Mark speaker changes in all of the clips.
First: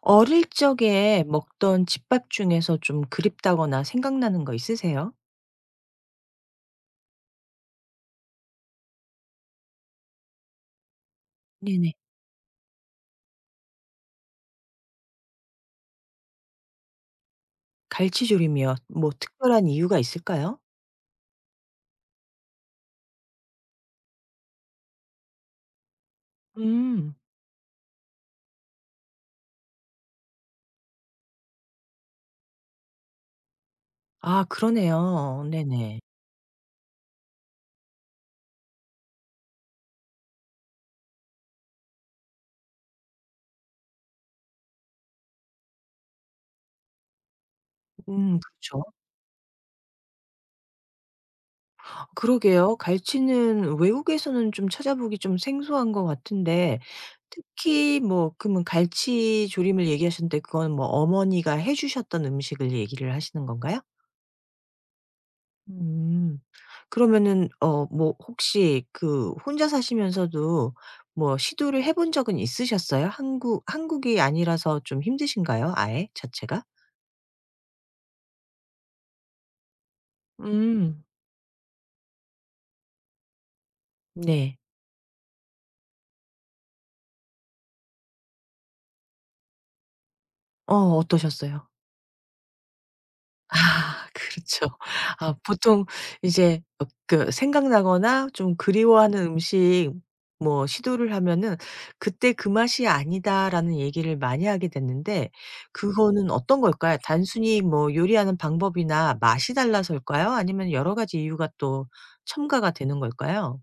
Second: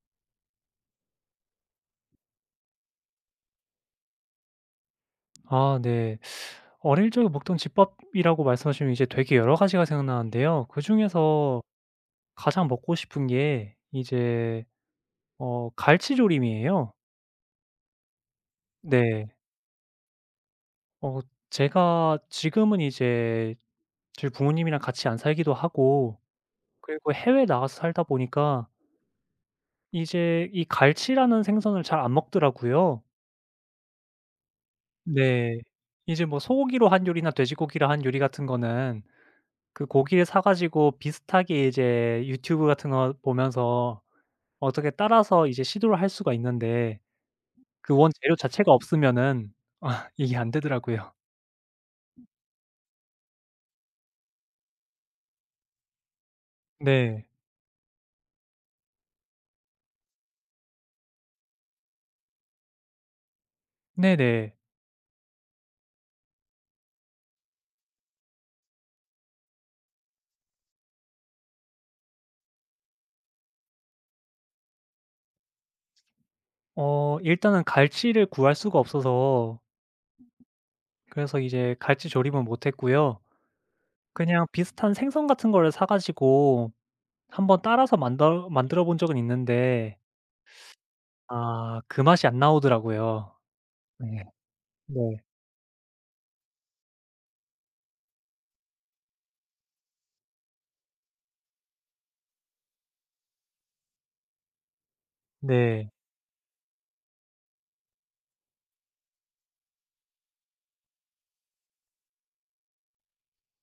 Speaker 1: 어릴 적에 먹던 집밥 중에서 좀 그립다거나 생각나는 거 있으세요?
Speaker 2: 아 네. 어릴 적에 먹던 집밥이라고 말씀하시면 이제 되게 여러 가지가 생각나는데요. 그중에서
Speaker 1: 네네.
Speaker 2: 가장 먹고 싶은 게 이제 갈치조림이에요.
Speaker 1: 갈치조림이요. 뭐
Speaker 2: 네.
Speaker 1: 특별한 이유가 있을까요?
Speaker 2: 어 제가 지금은 이제 저희 부모님이랑 같이 안 살기도 하고 그리고
Speaker 1: 음.
Speaker 2: 해외에 나가서 살다 보니까 이제 이 갈치라는 생선을 잘 안 먹더라고요.
Speaker 1: 아 그러네요.
Speaker 2: 네.
Speaker 1: 네네.
Speaker 2: 이제 뭐 소고기로 한 요리나 돼지고기로 한 요리 같은 거는 그 고기를 사 가지고 비슷하게 이제 유튜브 같은 거 보면서 어떻게 따라서 이제 시도를 할 수가 있는데 그 원재료 자체가
Speaker 1: 그렇죠.
Speaker 2: 없으면은 아 이게 안 되더라고요.
Speaker 1: 그러게요. 갈치는 외국에서는 좀 찾아보기 좀 생소한 것 같은데
Speaker 2: 네.
Speaker 1: 특히 뭐 그러면 갈치조림을 얘기하셨는데 그건 뭐 어머니가 해 주셨던 음식을 얘기를 하시는 건가요?
Speaker 2: 네네.
Speaker 1: 음. 그러면은 뭐 혹시 그 혼자 사시면서도 뭐 시도를 해본 적은 있으셨어요? 한국이 아니라서 좀 힘드신가요? 아예 자체가?
Speaker 2: 일단은 갈치를 구할 수가 없어서
Speaker 1: 음.
Speaker 2: 그래서 이제 갈치 조림은 못 했고요. 그냥
Speaker 1: 네.
Speaker 2: 비슷한 생선 같은 거를 사 가지고 한번 따라서 만들어 본 적은 있는데
Speaker 1: 어떠셨어요?
Speaker 2: 아 그 맛이 안 나오더라고요.
Speaker 1: 아
Speaker 2: 네.
Speaker 1: 그렇죠.
Speaker 2: 네.
Speaker 1: 아 보통 이제 그 생각나거나 좀 그리워하는 음식 뭐 시도를 하면은 "그때 그 맛이 아니다."라는 얘기를 많이 하게 됐는데
Speaker 2: 네.
Speaker 1: 그거는 어떤 걸까요? 단순히 뭐 요리하는 방법이나 맛이 달라서일까요? 아니면 여러 가지 이유가 또 첨가가 되는 걸까요?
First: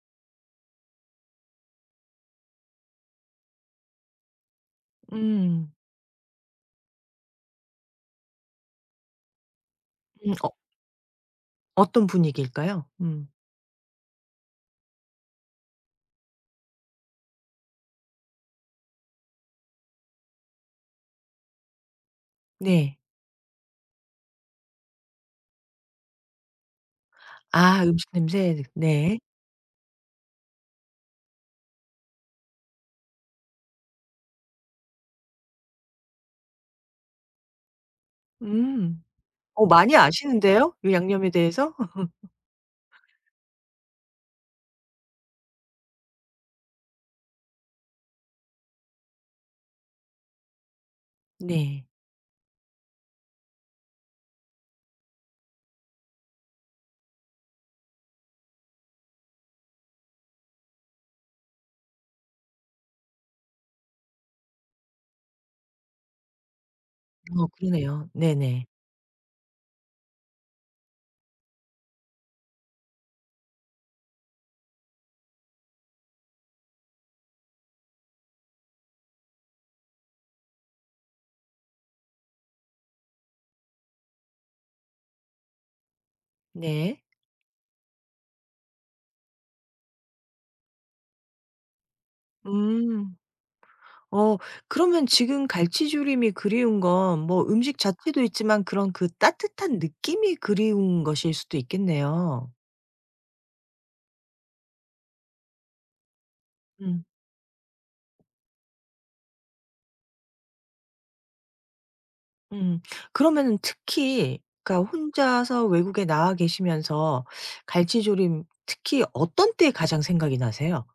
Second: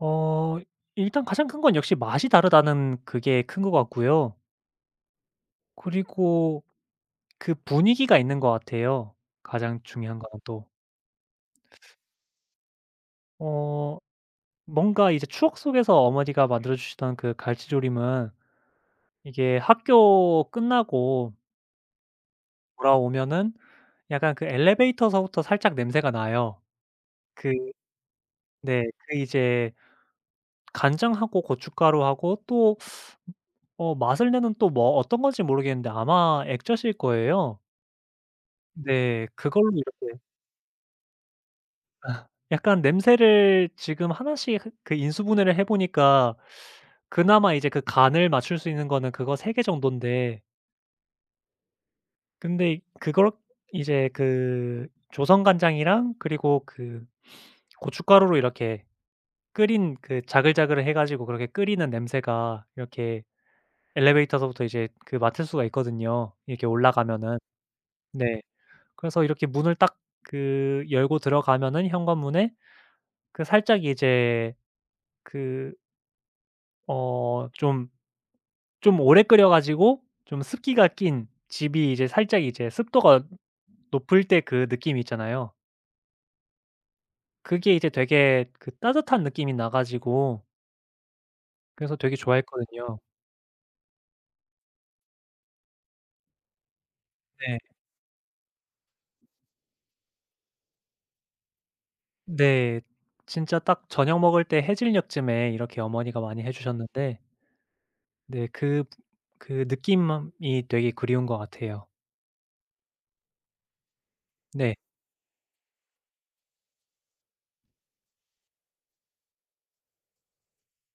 Speaker 2: 어 일단 가장 큰 건 역시 맛이 다르다는 그게 큰 것 같고요.
Speaker 1: 음.
Speaker 2: 그리고 그 분위기가 있는 것 같아요. 가장 중요한 건
Speaker 1: 음 어
Speaker 2: 또.
Speaker 1: 어떤 분위기일까요? 음.
Speaker 2: 어 뭔가 이제 추억 속에서 어머니가 만들어 주시던 그 갈치조림은 이게 학교 끝나고
Speaker 1: 네.
Speaker 2: 돌아오면은 약간 그 엘리베이터서부터 살짝 냄새가 나요. 그
Speaker 1: 아 음식 냄새.
Speaker 2: 네. 그
Speaker 1: 네.
Speaker 2: 이제 간장하고 고춧가루하고 또 맛을 내는 또 뭐 어떤 건지 모르겠는데 아마 액젓일 거예요.
Speaker 1: 음.
Speaker 2: 네. 그걸로
Speaker 1: 많이
Speaker 2: 이렇게
Speaker 1: 아시는데요? 이 양념에 대해서?
Speaker 2: 아 약간 냄새를 지금 하나씩 해 그 인수분해를 해 보니까 그나마 이제 그 간을 맞출 수 있는 거는 그거 3개 정돈데
Speaker 1: 네.
Speaker 2: 근데 그걸 이제 그 조선 간장이랑 그리고 그 고춧가루로 이렇게 끓인 그 자글자글을 해 가지고 그렇게 끓이는 냄새가 이렇게 엘리베이터서부터 이제 그 맡을 수가 있거든요, 이렇게 올라가면은.
Speaker 1: 어 그러네요.
Speaker 2: 네.
Speaker 1: 네네.
Speaker 2: 그래서 이렇게 문을 딱 그 열고 들어가면은 현관문에 그 살짝 이제 그 어 좀 좀 오래 끓여 가지고 좀 습기가 낀 집이 이제 살짝 이제 습도가 높을 때 그 느낌 있잖아요.
Speaker 1: 네.
Speaker 2: 그게 이제 되게 그 따뜻한 느낌이 나 가지고 그래서 되게 좋아했거든요.
Speaker 1: 음. 어 그러면 지금 갈치조림이 그리운 건 뭐
Speaker 2: 네.
Speaker 1: 음식 자체도 있지만 그런 그 따뜻한 느낌이 그리운 것일 수도 있겠네요.
Speaker 2: 네. 진짜 딱 저녁 먹을 때 해질녘쯤에 이렇게 어머니가 많이 해
Speaker 1: 음.
Speaker 2: 주셨는데 네 그 느낌이 되게 그리운 것 같아요.
Speaker 1: 음. 그러면은 특히
Speaker 2: 네.
Speaker 1: 그러니까 혼자서 외국에 나와 계시면서 갈치조림 특히 어떤 때 가장 생각이 나세요?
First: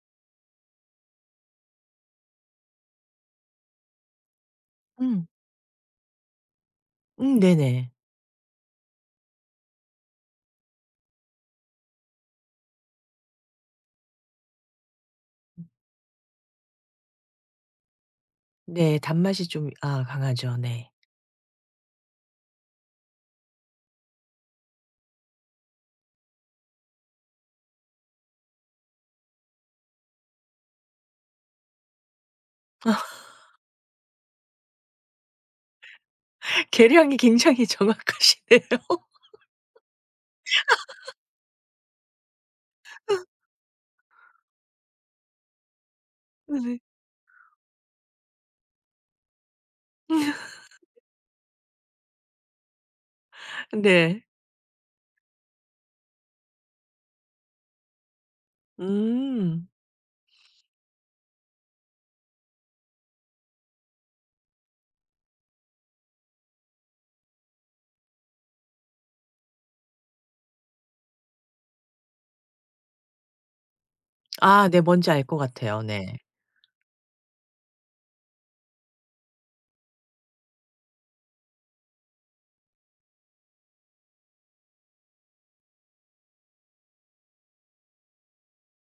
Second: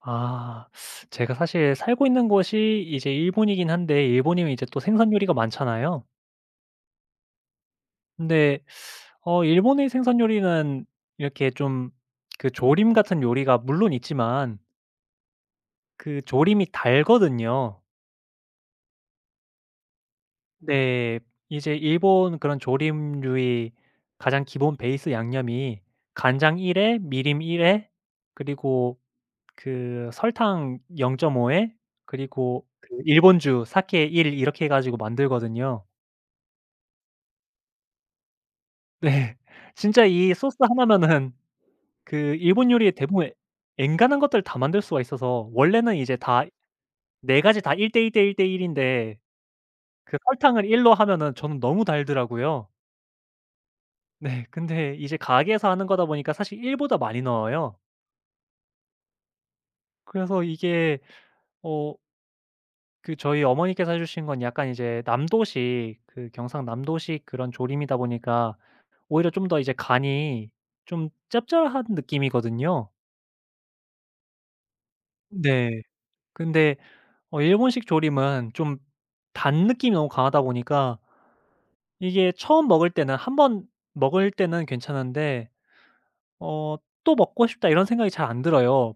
Speaker 2: 아 제가 사실 살고 있는 곳이 이제 일본이긴 한데 일본이면 이제 또 생선
Speaker 1: 음.
Speaker 2: 요리가 많잖아요.
Speaker 1: 네네.
Speaker 2: 근데 일본의 생선 요리는 이렇게 좀 그 조림 같은 요리가 물론 있지만 그 조림이 달거든요.
Speaker 1: 네. 단맛이 좀 아 강하죠.
Speaker 2: 네.
Speaker 1: 네.
Speaker 2: 네. 이제 일본 그런 조림류의 가장 기본 베이스 양념이 간장 1 에 미림 1 에 그리고 그 설탕 0.5 에 그리고 그 일본주 사케 1 이렇게 해 가지고 만들거든요.
Speaker 1: 계량이 굉장히 정확하시네요.
Speaker 2: 네. 진짜 이 소스 하나면은 그 일본 요리에 대부분 엔간한 것들을 다 만들 수가 있어서 원래는 이제 다
Speaker 1: 네.
Speaker 2: 4 가지 다 1:1:1:1 인데 그 설탕을 1로 하면은 저는 너무 달더라고요.
Speaker 1: 네.
Speaker 2: 네. 근데 이제 가게에서 하는 거다 보니까 사실 1 보다 많이 넣어요.
Speaker 1: 음.
Speaker 2: 그래서 이게 어 그 저희 어머니께서 해 주신 건 약간 이제 남도식 그 경상남도식 그런 조림이다 보니까 오히려 좀 더 이제 간이 좀 짭짤한 느낌이거든요.
Speaker 1: 아 네. 뭔지 알 것
Speaker 2: 네.
Speaker 1: 같아요. 네.
Speaker 2: 근데 일본식 조림은 좀 단 느낌이 너무 강하다 보니까 이게 처음 먹을 때는 한번 먹을 때는 괜찮은데 어 "또 먹고 싶다." 이런 생각이 잘 안 들어요.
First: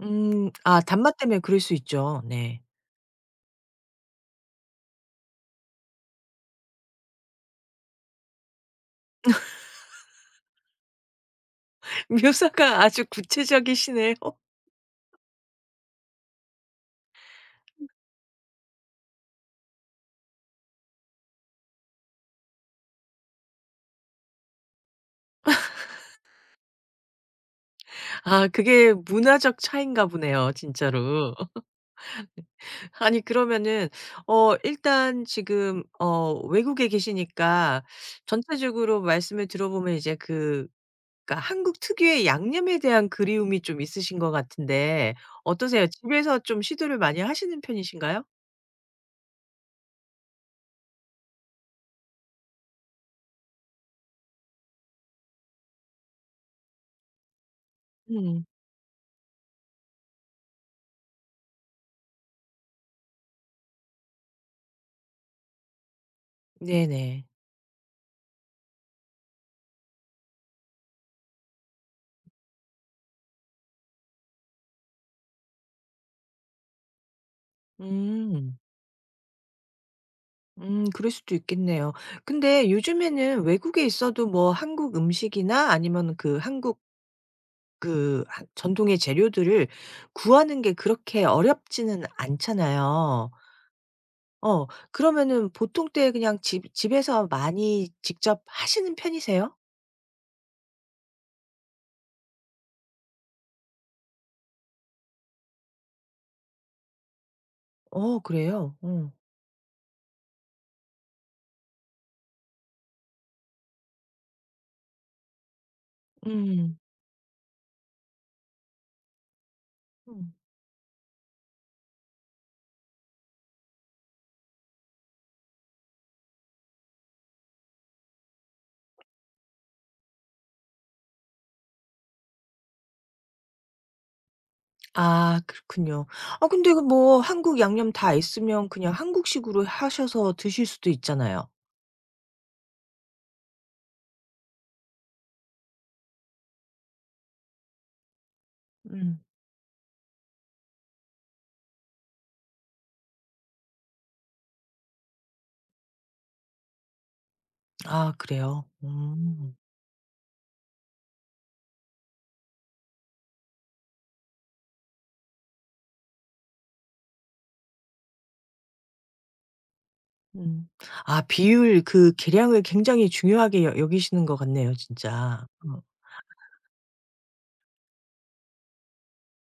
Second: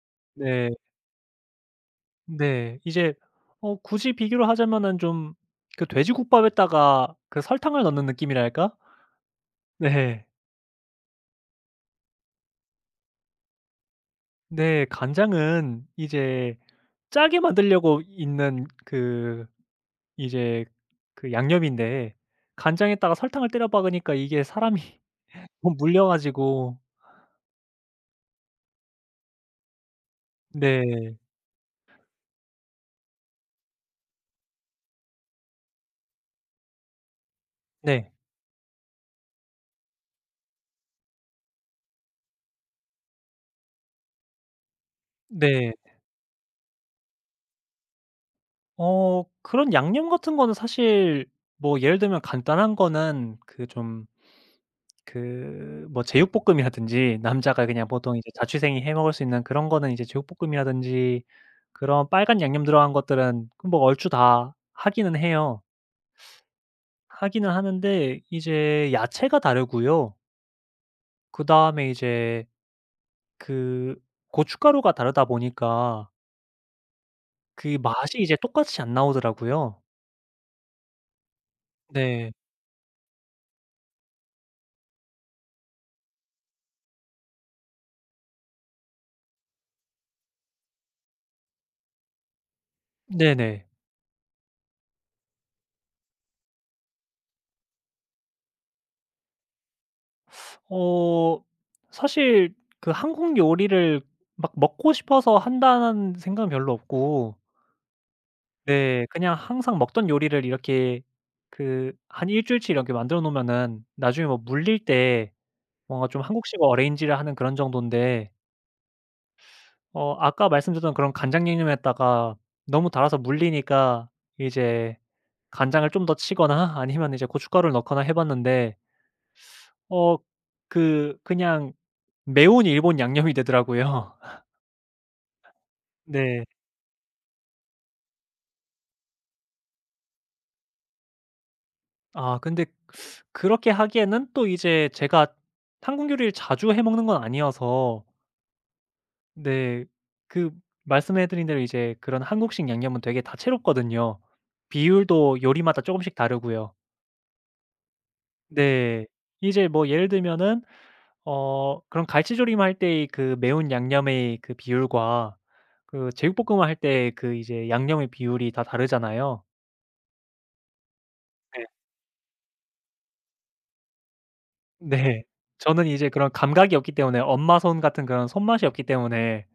Speaker 1: 음.
Speaker 2: 네.
Speaker 1: 아 단맛 때문에 그럴 수 있죠. 네.
Speaker 2: 네. 이제 굳이 비교를 하자면은 좀 그 돼지국밥에다가 그 설탕을 넣는 느낌이랄까? 네.
Speaker 1: 묘사가 아주 구체적이시네요.
Speaker 2: 네. 간장은 이제 짜게 만들려고 있는 그 이제 그 양념인데 간장에다가 설탕을 때려 박으니까 이게 사람이 좀 물려 가지고
Speaker 1: 아 그게 문화적 차이인가 보네요
Speaker 2: 네.
Speaker 1: 진짜로. 아니 그러면은 일단 지금 외국에 계시니까
Speaker 2: 네.
Speaker 1: 전체적으로 말씀을 들어보면 이제 그 그러니까 한국 특유의 양념에 대한 그리움이 좀 있으신 것 같은데
Speaker 2: 네.
Speaker 1: 어떠세요? 집에서 좀 시도를 많이 하시는 편이신가요?
Speaker 2: 그런 양념 같은 거는 사실 뭐 예를 들면 간단한 거는 그 좀 그 뭐 제육볶음이라든지 남자가 그냥 보통 이제
Speaker 1: 음.
Speaker 2: 자취생이 해 먹을 수 있는 그런 거는 이제 제육볶음이라든지 그런 빨간 양념 들어간 것들은 그 뭐 얼추 다 하기는 해요.
Speaker 1: 네네.
Speaker 2: 하기는 하는데 이제 야채가 다르고요. 그다음에 이제 그 고춧가루가 다르다 보니까 그 맛이 이제
Speaker 1: 음.
Speaker 2: 똑같이 안 나오더라고요.
Speaker 1: 그럴 수도 있겠네요.
Speaker 2: 네.
Speaker 1: 근데 요즘에는 외국에 있어도 뭐 한국 음식이나 아니면 그 한국 그 하 전통의 재료들을 구하는 게 그렇게 어렵지는 않잖아요.
Speaker 2: 네네.
Speaker 1: 그러면은 보통 때 그냥 집 집에서 많이 직접 하시는 편이세요?
Speaker 2: 어 사실 그 한국 요리를 막 먹고 싶어서 한다는 생각은 별로 없고
Speaker 1: 어 그래요?
Speaker 2: 네
Speaker 1: 어.
Speaker 2: 그냥 항상 먹던 요리를 이렇게 그 한 일 주일치 이렇게 만들어 놓으면은 나중에 뭐 물릴 때 뭔가 좀 한국식
Speaker 1: 음.
Speaker 2: 어레인지를 하는 그런 정돈데
Speaker 1: 음.
Speaker 2: 아까 말씀드렸던 그런 간장양념에다가 너무 달아서 물리니까 이제 간장을 좀 더 치거나 아니면 이제 고춧가루를 넣거나 해 봤는데 어 그 그냥 매운 일본 양념이 되더라고요.
Speaker 1: 아 그렇군요.
Speaker 2: 네.
Speaker 1: 아 근데 그뭐 한국 양념 다 있으면 그냥 한국식으로 하셔서 드실 수도 있잖아요.
Speaker 2: 아 근데 그렇게 하기에는 또 이제 제가 한국 요리를 자주 해 먹는 건 아니어서
Speaker 1: 음.
Speaker 2: 네 그 말씀해 드린 대로 이제 그런 한국식 양념은 되게 다채롭거든요. 비율도 요리마다 조금씩 다르고요.
Speaker 1: 아 그래요?
Speaker 2: 네.
Speaker 1: 음.
Speaker 2: 이제 뭐 예를 들면은 그런 갈치조림 할 때의 그 매운 양념의 그 비율과 그 제육볶음을 할 때의 그 이제 양념의 비율이 다 다르잖아요.
Speaker 1: 음. 아
Speaker 2: 네.
Speaker 1: 비율 그 계량을 굉장히 중요하게 여 여기시는 것 같네요
Speaker 2: 네.
Speaker 1: 진짜. 어.
Speaker 2: 저는 이제 그런 감각이 없기 때문에 엄마 손 같은 그런 손맛이 없기 때문에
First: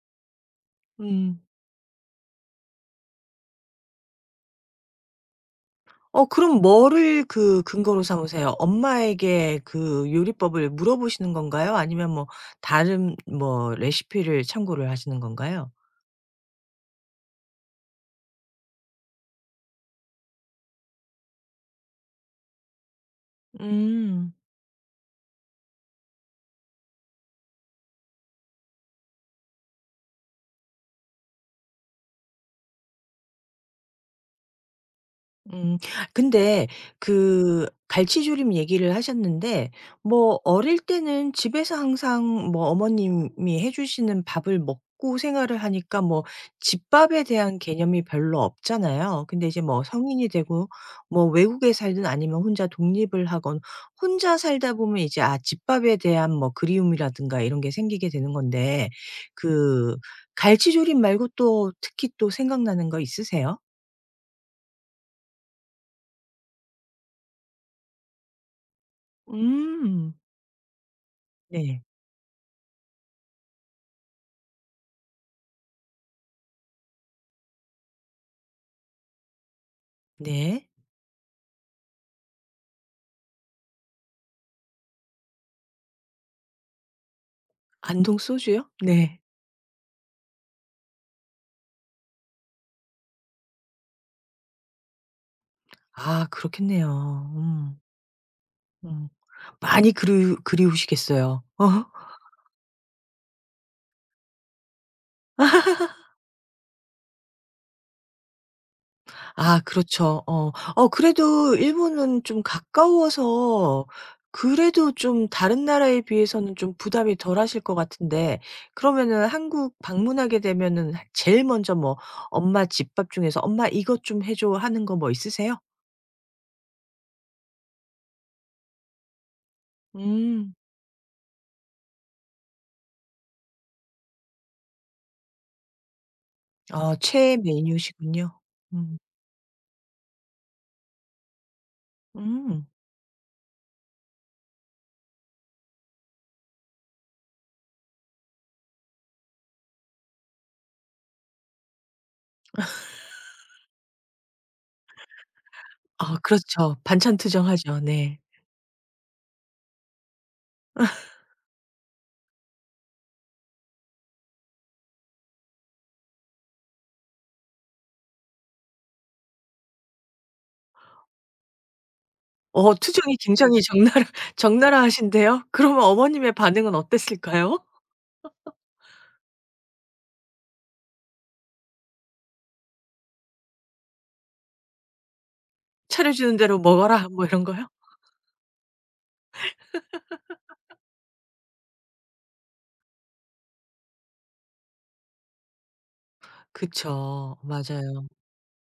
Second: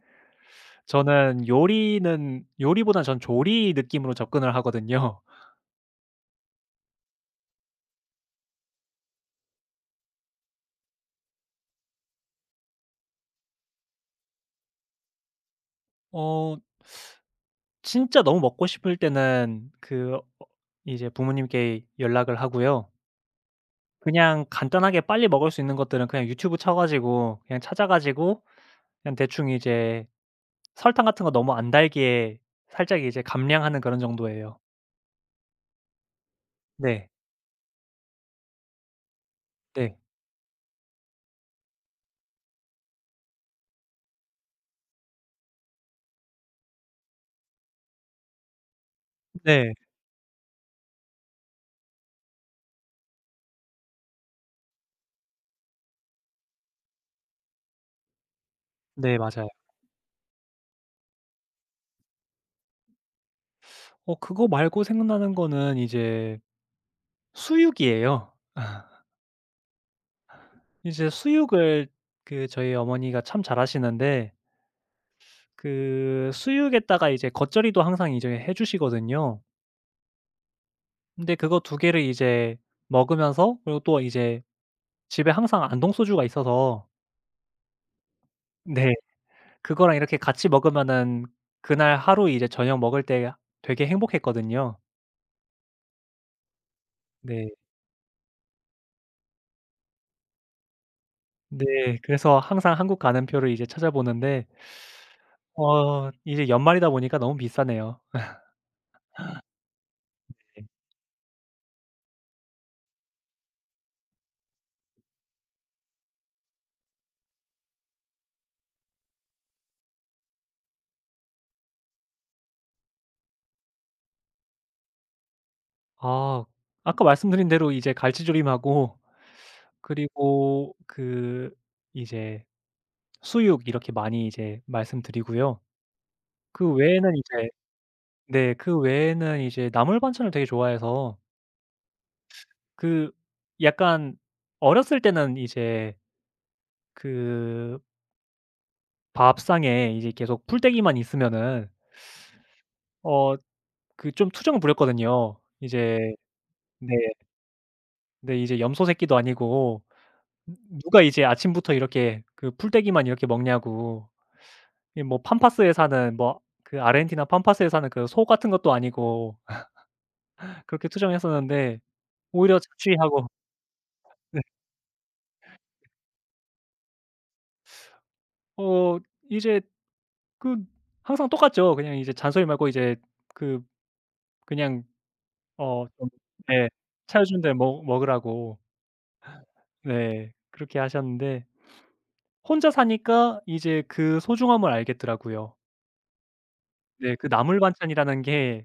Speaker 1: 음.
Speaker 2: 저는 요리는 요리보다는 전 조리 느낌으로 접근을 하거든요.
Speaker 1: 그럼 뭐를 그 근거로 삼으세요? 엄마에게 그 요리법을 물어보시는 건가요? 아니면 뭐 다른 뭐 레시피를 참고를 하시는 건가요?
Speaker 2: 어 진짜 너무 먹고 싶을 때는 그 이제 부모님께 연락을 하고요.
Speaker 1: 음.
Speaker 2: 그냥 간단하게 빨리 먹을 수 있는 것들은 그냥 유튜브 쳐 가지고 그냥 찾아 가지고 그냥 대충 이제 설탕 같은 거 너무 안 달게 살짝 이제 감량하는 그런 정도예요.
Speaker 1: 음. 근데
Speaker 2: 네.
Speaker 1: 그 갈치조림 얘기를 하셨는데
Speaker 2: 네.
Speaker 1: 뭐 어릴 때는 집에서 항상 뭐 어머님이 해 주시는 밥을 먹고 생활을 하니까 뭐 집밥에 대한 개념이 별로 없잖아요. 근데 이제
Speaker 2: 네.
Speaker 1: 뭐 성인이 되고 뭐 외국에 살든 아니면 혼자 독립을 하건 혼자 살다 보면 이제 아 집밥에 대한 뭐 그리움이라든가 이런 게 생기게 되는 건데
Speaker 2: 네. 맞아요.
Speaker 1: 그 갈치조림 말고 또 특히 또 생각나는 거 있으세요?
Speaker 2: 그거 말고 생각나는 거는 이제 수육이에요.
Speaker 1: 음.
Speaker 2: 이제
Speaker 1: 네.
Speaker 2: 수육을 그 저희 어머니가 참 잘하시는데 그 수육에다가 이제 겉절이도 항상 이제 해 주시거든요.
Speaker 1: 네.
Speaker 2: 근데 그거 2개를 이제 먹으면서 그리고 또 이제 집에 항상 안동 소주가 있어서
Speaker 1: 안동 소주요?
Speaker 2: 네
Speaker 1: 네.
Speaker 2: 그거랑 이렇게 같이 먹으면은 그날 하루 이제 저녁 먹을 때 되게 행복했거든요.
Speaker 1: 아 그렇겠네요.
Speaker 2: 네.
Speaker 1: 음. 음. 많이 그리우시겠어요.
Speaker 2: 네. 그래서 항상 한국 가는 표를 이제 찾아보는데 이제 연말이다 보니까 너무 비싸네요.
Speaker 1: 아 그렇죠. 어.
Speaker 2: 네.
Speaker 1: 그래도 일본은 좀 가까워서 그래도 좀 다른 나라에 비해서는 좀 부담이 덜하실 것 같은데 그러면은 한국 방문하게 되면은 제일 먼저 뭐 엄마 집밥 중에서 "엄마 이것 좀 해 줘." 하는 거 뭐 있으세요?
Speaker 2: 아 아까 말씀드린 대로 이제 갈치조림하고
Speaker 1: 음.
Speaker 2: 그리고 그 이제 수육 이렇게 많이 이제 말씀드리고요. 그 외에는
Speaker 1: 최애
Speaker 2: 이제
Speaker 1: 메뉴시군요.
Speaker 2: 네 그
Speaker 1: 음.
Speaker 2: 외에는 이제 나물 반찬을 되게 좋아해서
Speaker 1: 음.
Speaker 2: 그 약간 어렸을 때는 이제 그 밥상에 이제 계속 풀떼기만 있으면은 어 그 좀 투정 부렸거든요. 이제
Speaker 1: 아 그렇죠.
Speaker 2: 네.
Speaker 1: 반찬 투정하죠. 네.
Speaker 2: 근데 이제 염소 새끼도 아니고 누가 이제 아침부터 이렇게 그 풀떼기만 이렇게 먹냐고. 이 뭐 팜파스에 사는 뭐 그 아르헨티나 팜파스에 사는 그 소 같은 것도 아니고 그렇게 투정했었는데 오히려
Speaker 1: 투정이
Speaker 2: 자취하고
Speaker 1: 굉장히 적나라
Speaker 2: 네.
Speaker 1: 적나라하신데요. 그러면 어머님의 반응은 어땠을까요?
Speaker 2: 어 이제 그 항상 똑같죠. 그냥 이제 잔소리 말고 이제 그 그냥 좀
Speaker 1: "차려주는 대로
Speaker 2: 네.
Speaker 1: 먹어라."
Speaker 2: "차
Speaker 1: 뭐
Speaker 2: 준
Speaker 1: 이런
Speaker 2: 데
Speaker 1: 거요?
Speaker 2: 먹 먹으라."고 네. 그렇게 하셨는데 혼자 사니까 이제 그 소중함을 알겠더라고요. 네. 그
Speaker 1: 그쵸.
Speaker 2: 나물
Speaker 1: 맞아요.
Speaker 2: 반찬이라는 게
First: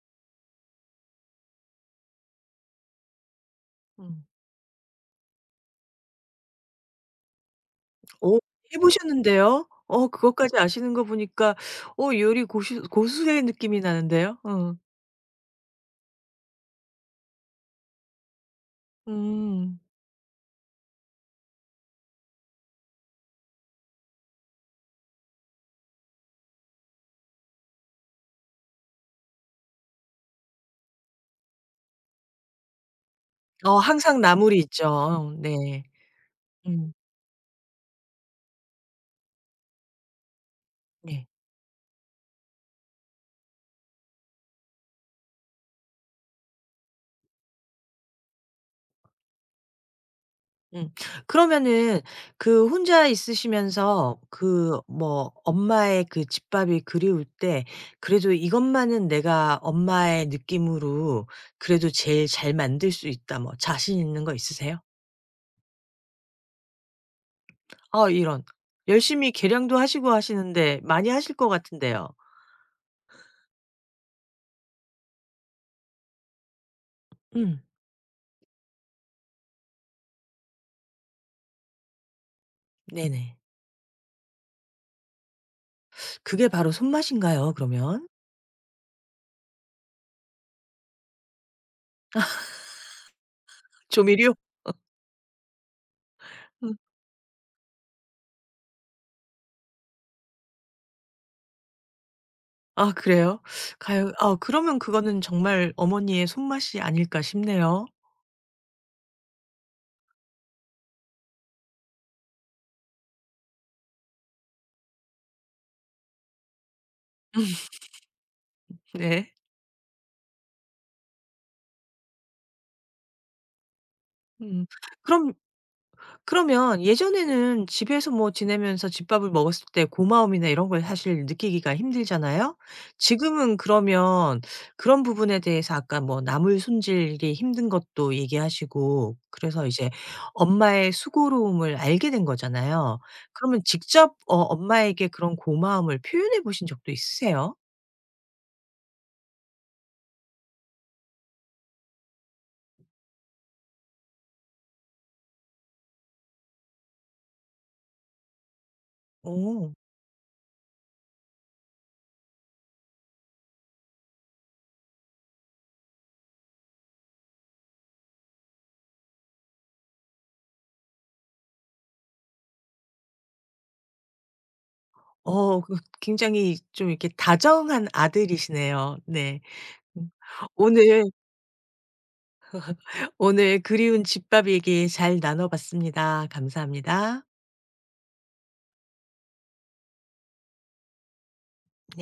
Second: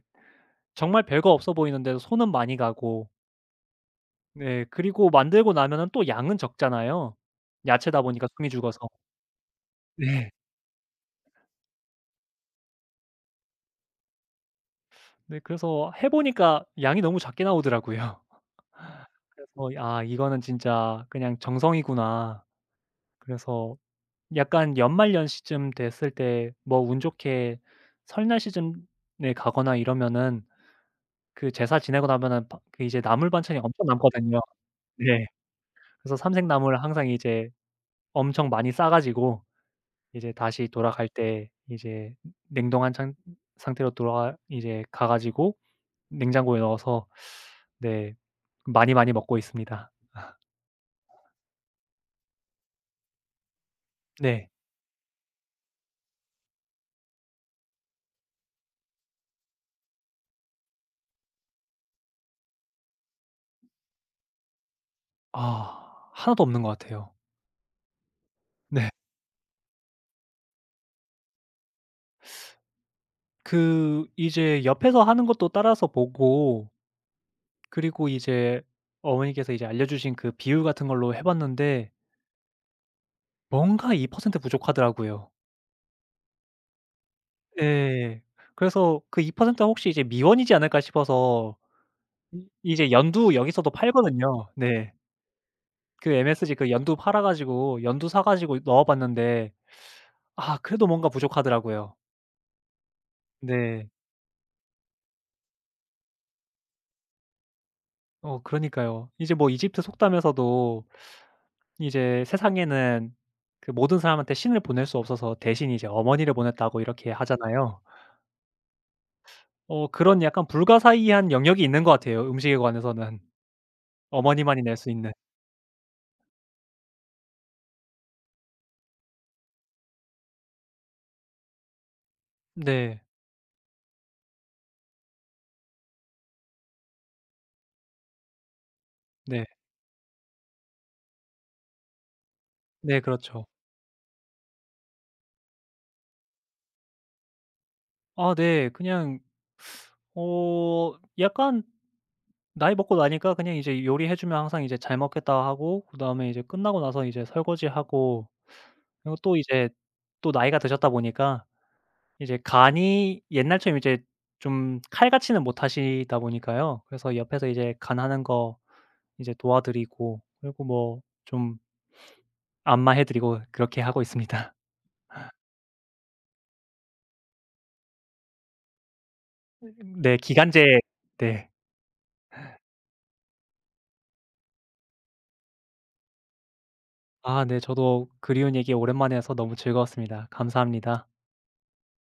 Speaker 2: 정말 별거 없어 보이는데 손은 많이 가고
Speaker 1: 음.
Speaker 2: 네. 그리고 만들고 나면은 또 양은 적잖아요. 야채다 보니까
Speaker 1: 어
Speaker 2: 숨이
Speaker 1: 해
Speaker 2: 죽어서.
Speaker 1: 보셨는데요?
Speaker 2: 네.
Speaker 1: 그것까지 아시는 거 보니까 요리 고시 고수의 느낌이 나는데요. 어.
Speaker 2: 네 그래서 해 보니까 양이 너무 작게 나오더라고요. 그래서
Speaker 1: 음.
Speaker 2: "아 이거는 진짜 그냥 정성이구나." 그래서 약간 연말연시쯤 됐을 때 뭐 운 좋게 설날 시즌에 가거나 이러면은 그 제사 지내고 나면은 바 그 이제 나물 반찬이 엄청
Speaker 1: 항상
Speaker 2: 남거든요.
Speaker 1: 나물이 있죠.
Speaker 2: 네.
Speaker 1: 어 네.
Speaker 2: 그래서 삼색나물
Speaker 1: 음.
Speaker 2: 항상 이제 엄청 많이 싸 가지고 이제 다시 돌아갈
Speaker 1: 네.
Speaker 2: 때 이제 냉동한 상 상태로 돌아가 이제 가 가지고 냉장고에 넣어서 네 많이, 많이 먹고 있습니다.
Speaker 1: 음. 그러면은 그 혼자 있으시면서
Speaker 2: 네.
Speaker 1: 그 뭐 엄마의 그 집밥이 그리울 때 그래도 '이것만은 내가 엄마의 느낌으로 그래도 제일 잘 만들 수 있다.' 뭐 자신 있는 거 있으세요?
Speaker 2: 아 하나도 없는 것 같아요.
Speaker 1: 아 이런.
Speaker 2: 네.
Speaker 1: 열심히 계량도 하시고 하시는데 많이 하실 것 같은데요.
Speaker 2: 그 이제 옆에서 하는 것도 따라서 보고
Speaker 1: 음.
Speaker 2: 그리고 이제 어머니께서 이제 알려 주신 그 비율 같은 걸로 해 봤는데
Speaker 1: 네네.
Speaker 2: 뭔가 2% 부족하더라고요.
Speaker 1: 그게 바로 손맛인가요 그러면?
Speaker 2: 예. 그래서 그 2%가 혹시 이제 미원이지 않을까 싶어서 이 이제 연두 여기서도
Speaker 1: 조미료?
Speaker 2: 팔거든요. 네. 그 MSG 그
Speaker 1: 음.
Speaker 2: 연두 팔아 가지고 연두 사 가지고 넣어 봤는데 아 그래도 뭔가 부족하더라고요.
Speaker 1: 아 그래요?
Speaker 2: 네.
Speaker 1: 가요 아 그러면 그거는 정말 어머니의 손맛이 아닐까 싶네요.
Speaker 2: 그러니까요. 이제 뭐 이집트 속담에서도 이제 "세상에는 그 모든 사람한테 신을 보낼 수 없어서 대신 이제 어머니를 보냈다."고 이렇게 하잖아요.
Speaker 1: 네.
Speaker 2: 그런 약간 불가사의한 영역이 있는 것 같아요, 음식에 관해서는. 어머니만이
Speaker 1: 음.
Speaker 2: 낼 수 있는.
Speaker 1: 그럼 그러면 예전에는 집에서 뭐 지내면서 집밥을 먹었을 때 고마움이나 이런 걸 사실 느끼기가 힘들잖아요.
Speaker 2: 네.
Speaker 1: 지금은 그러면 그런 부분에 대해서 아까 뭐 나물 손질이 힘든 것도 얘기하시고
Speaker 2: 네.
Speaker 1: 그래서 이제 엄마의 수고로움을 알게 된
Speaker 2: 네
Speaker 1: 거잖아요.
Speaker 2: 그렇죠.
Speaker 1: 그러면 직접 엄마에게 그런 고마움을 표현해 보신 적도 있으세요?
Speaker 2: 아 네. 그냥 약간 나이 먹고 나니까 그냥 이제 요리해 주면 항상 이제 "잘 먹겠다." 하고 그다음에 이제 끝나고 나서 이제 설거지하고 그리고 또 이제
Speaker 1: 어.
Speaker 2: 또 나이가 드셨다 보니까 이제 간이 옛날처럼 이제 좀 칼같이는 못 하시다 보니까요. 그래서 옆에서 이제 간하는 거 이제 도와드리고 그리고 뭐 좀 안마해 드리고 그렇게 하고 있습니다.
Speaker 1: 그 굉장히 좀 이렇게 다정한 아들이시네요. 네. 음.
Speaker 2: 네 기간제
Speaker 1: 오늘
Speaker 2: 네.
Speaker 1: 오늘 그리운 집밥 얘기 잘 나눠 봤습니다. 감사합니다.
Speaker 2: 아 네 저도 그리운 얘기 오랜만에 해서 너무 즐거웠습니다. 감사합니다.
Speaker 1: 네.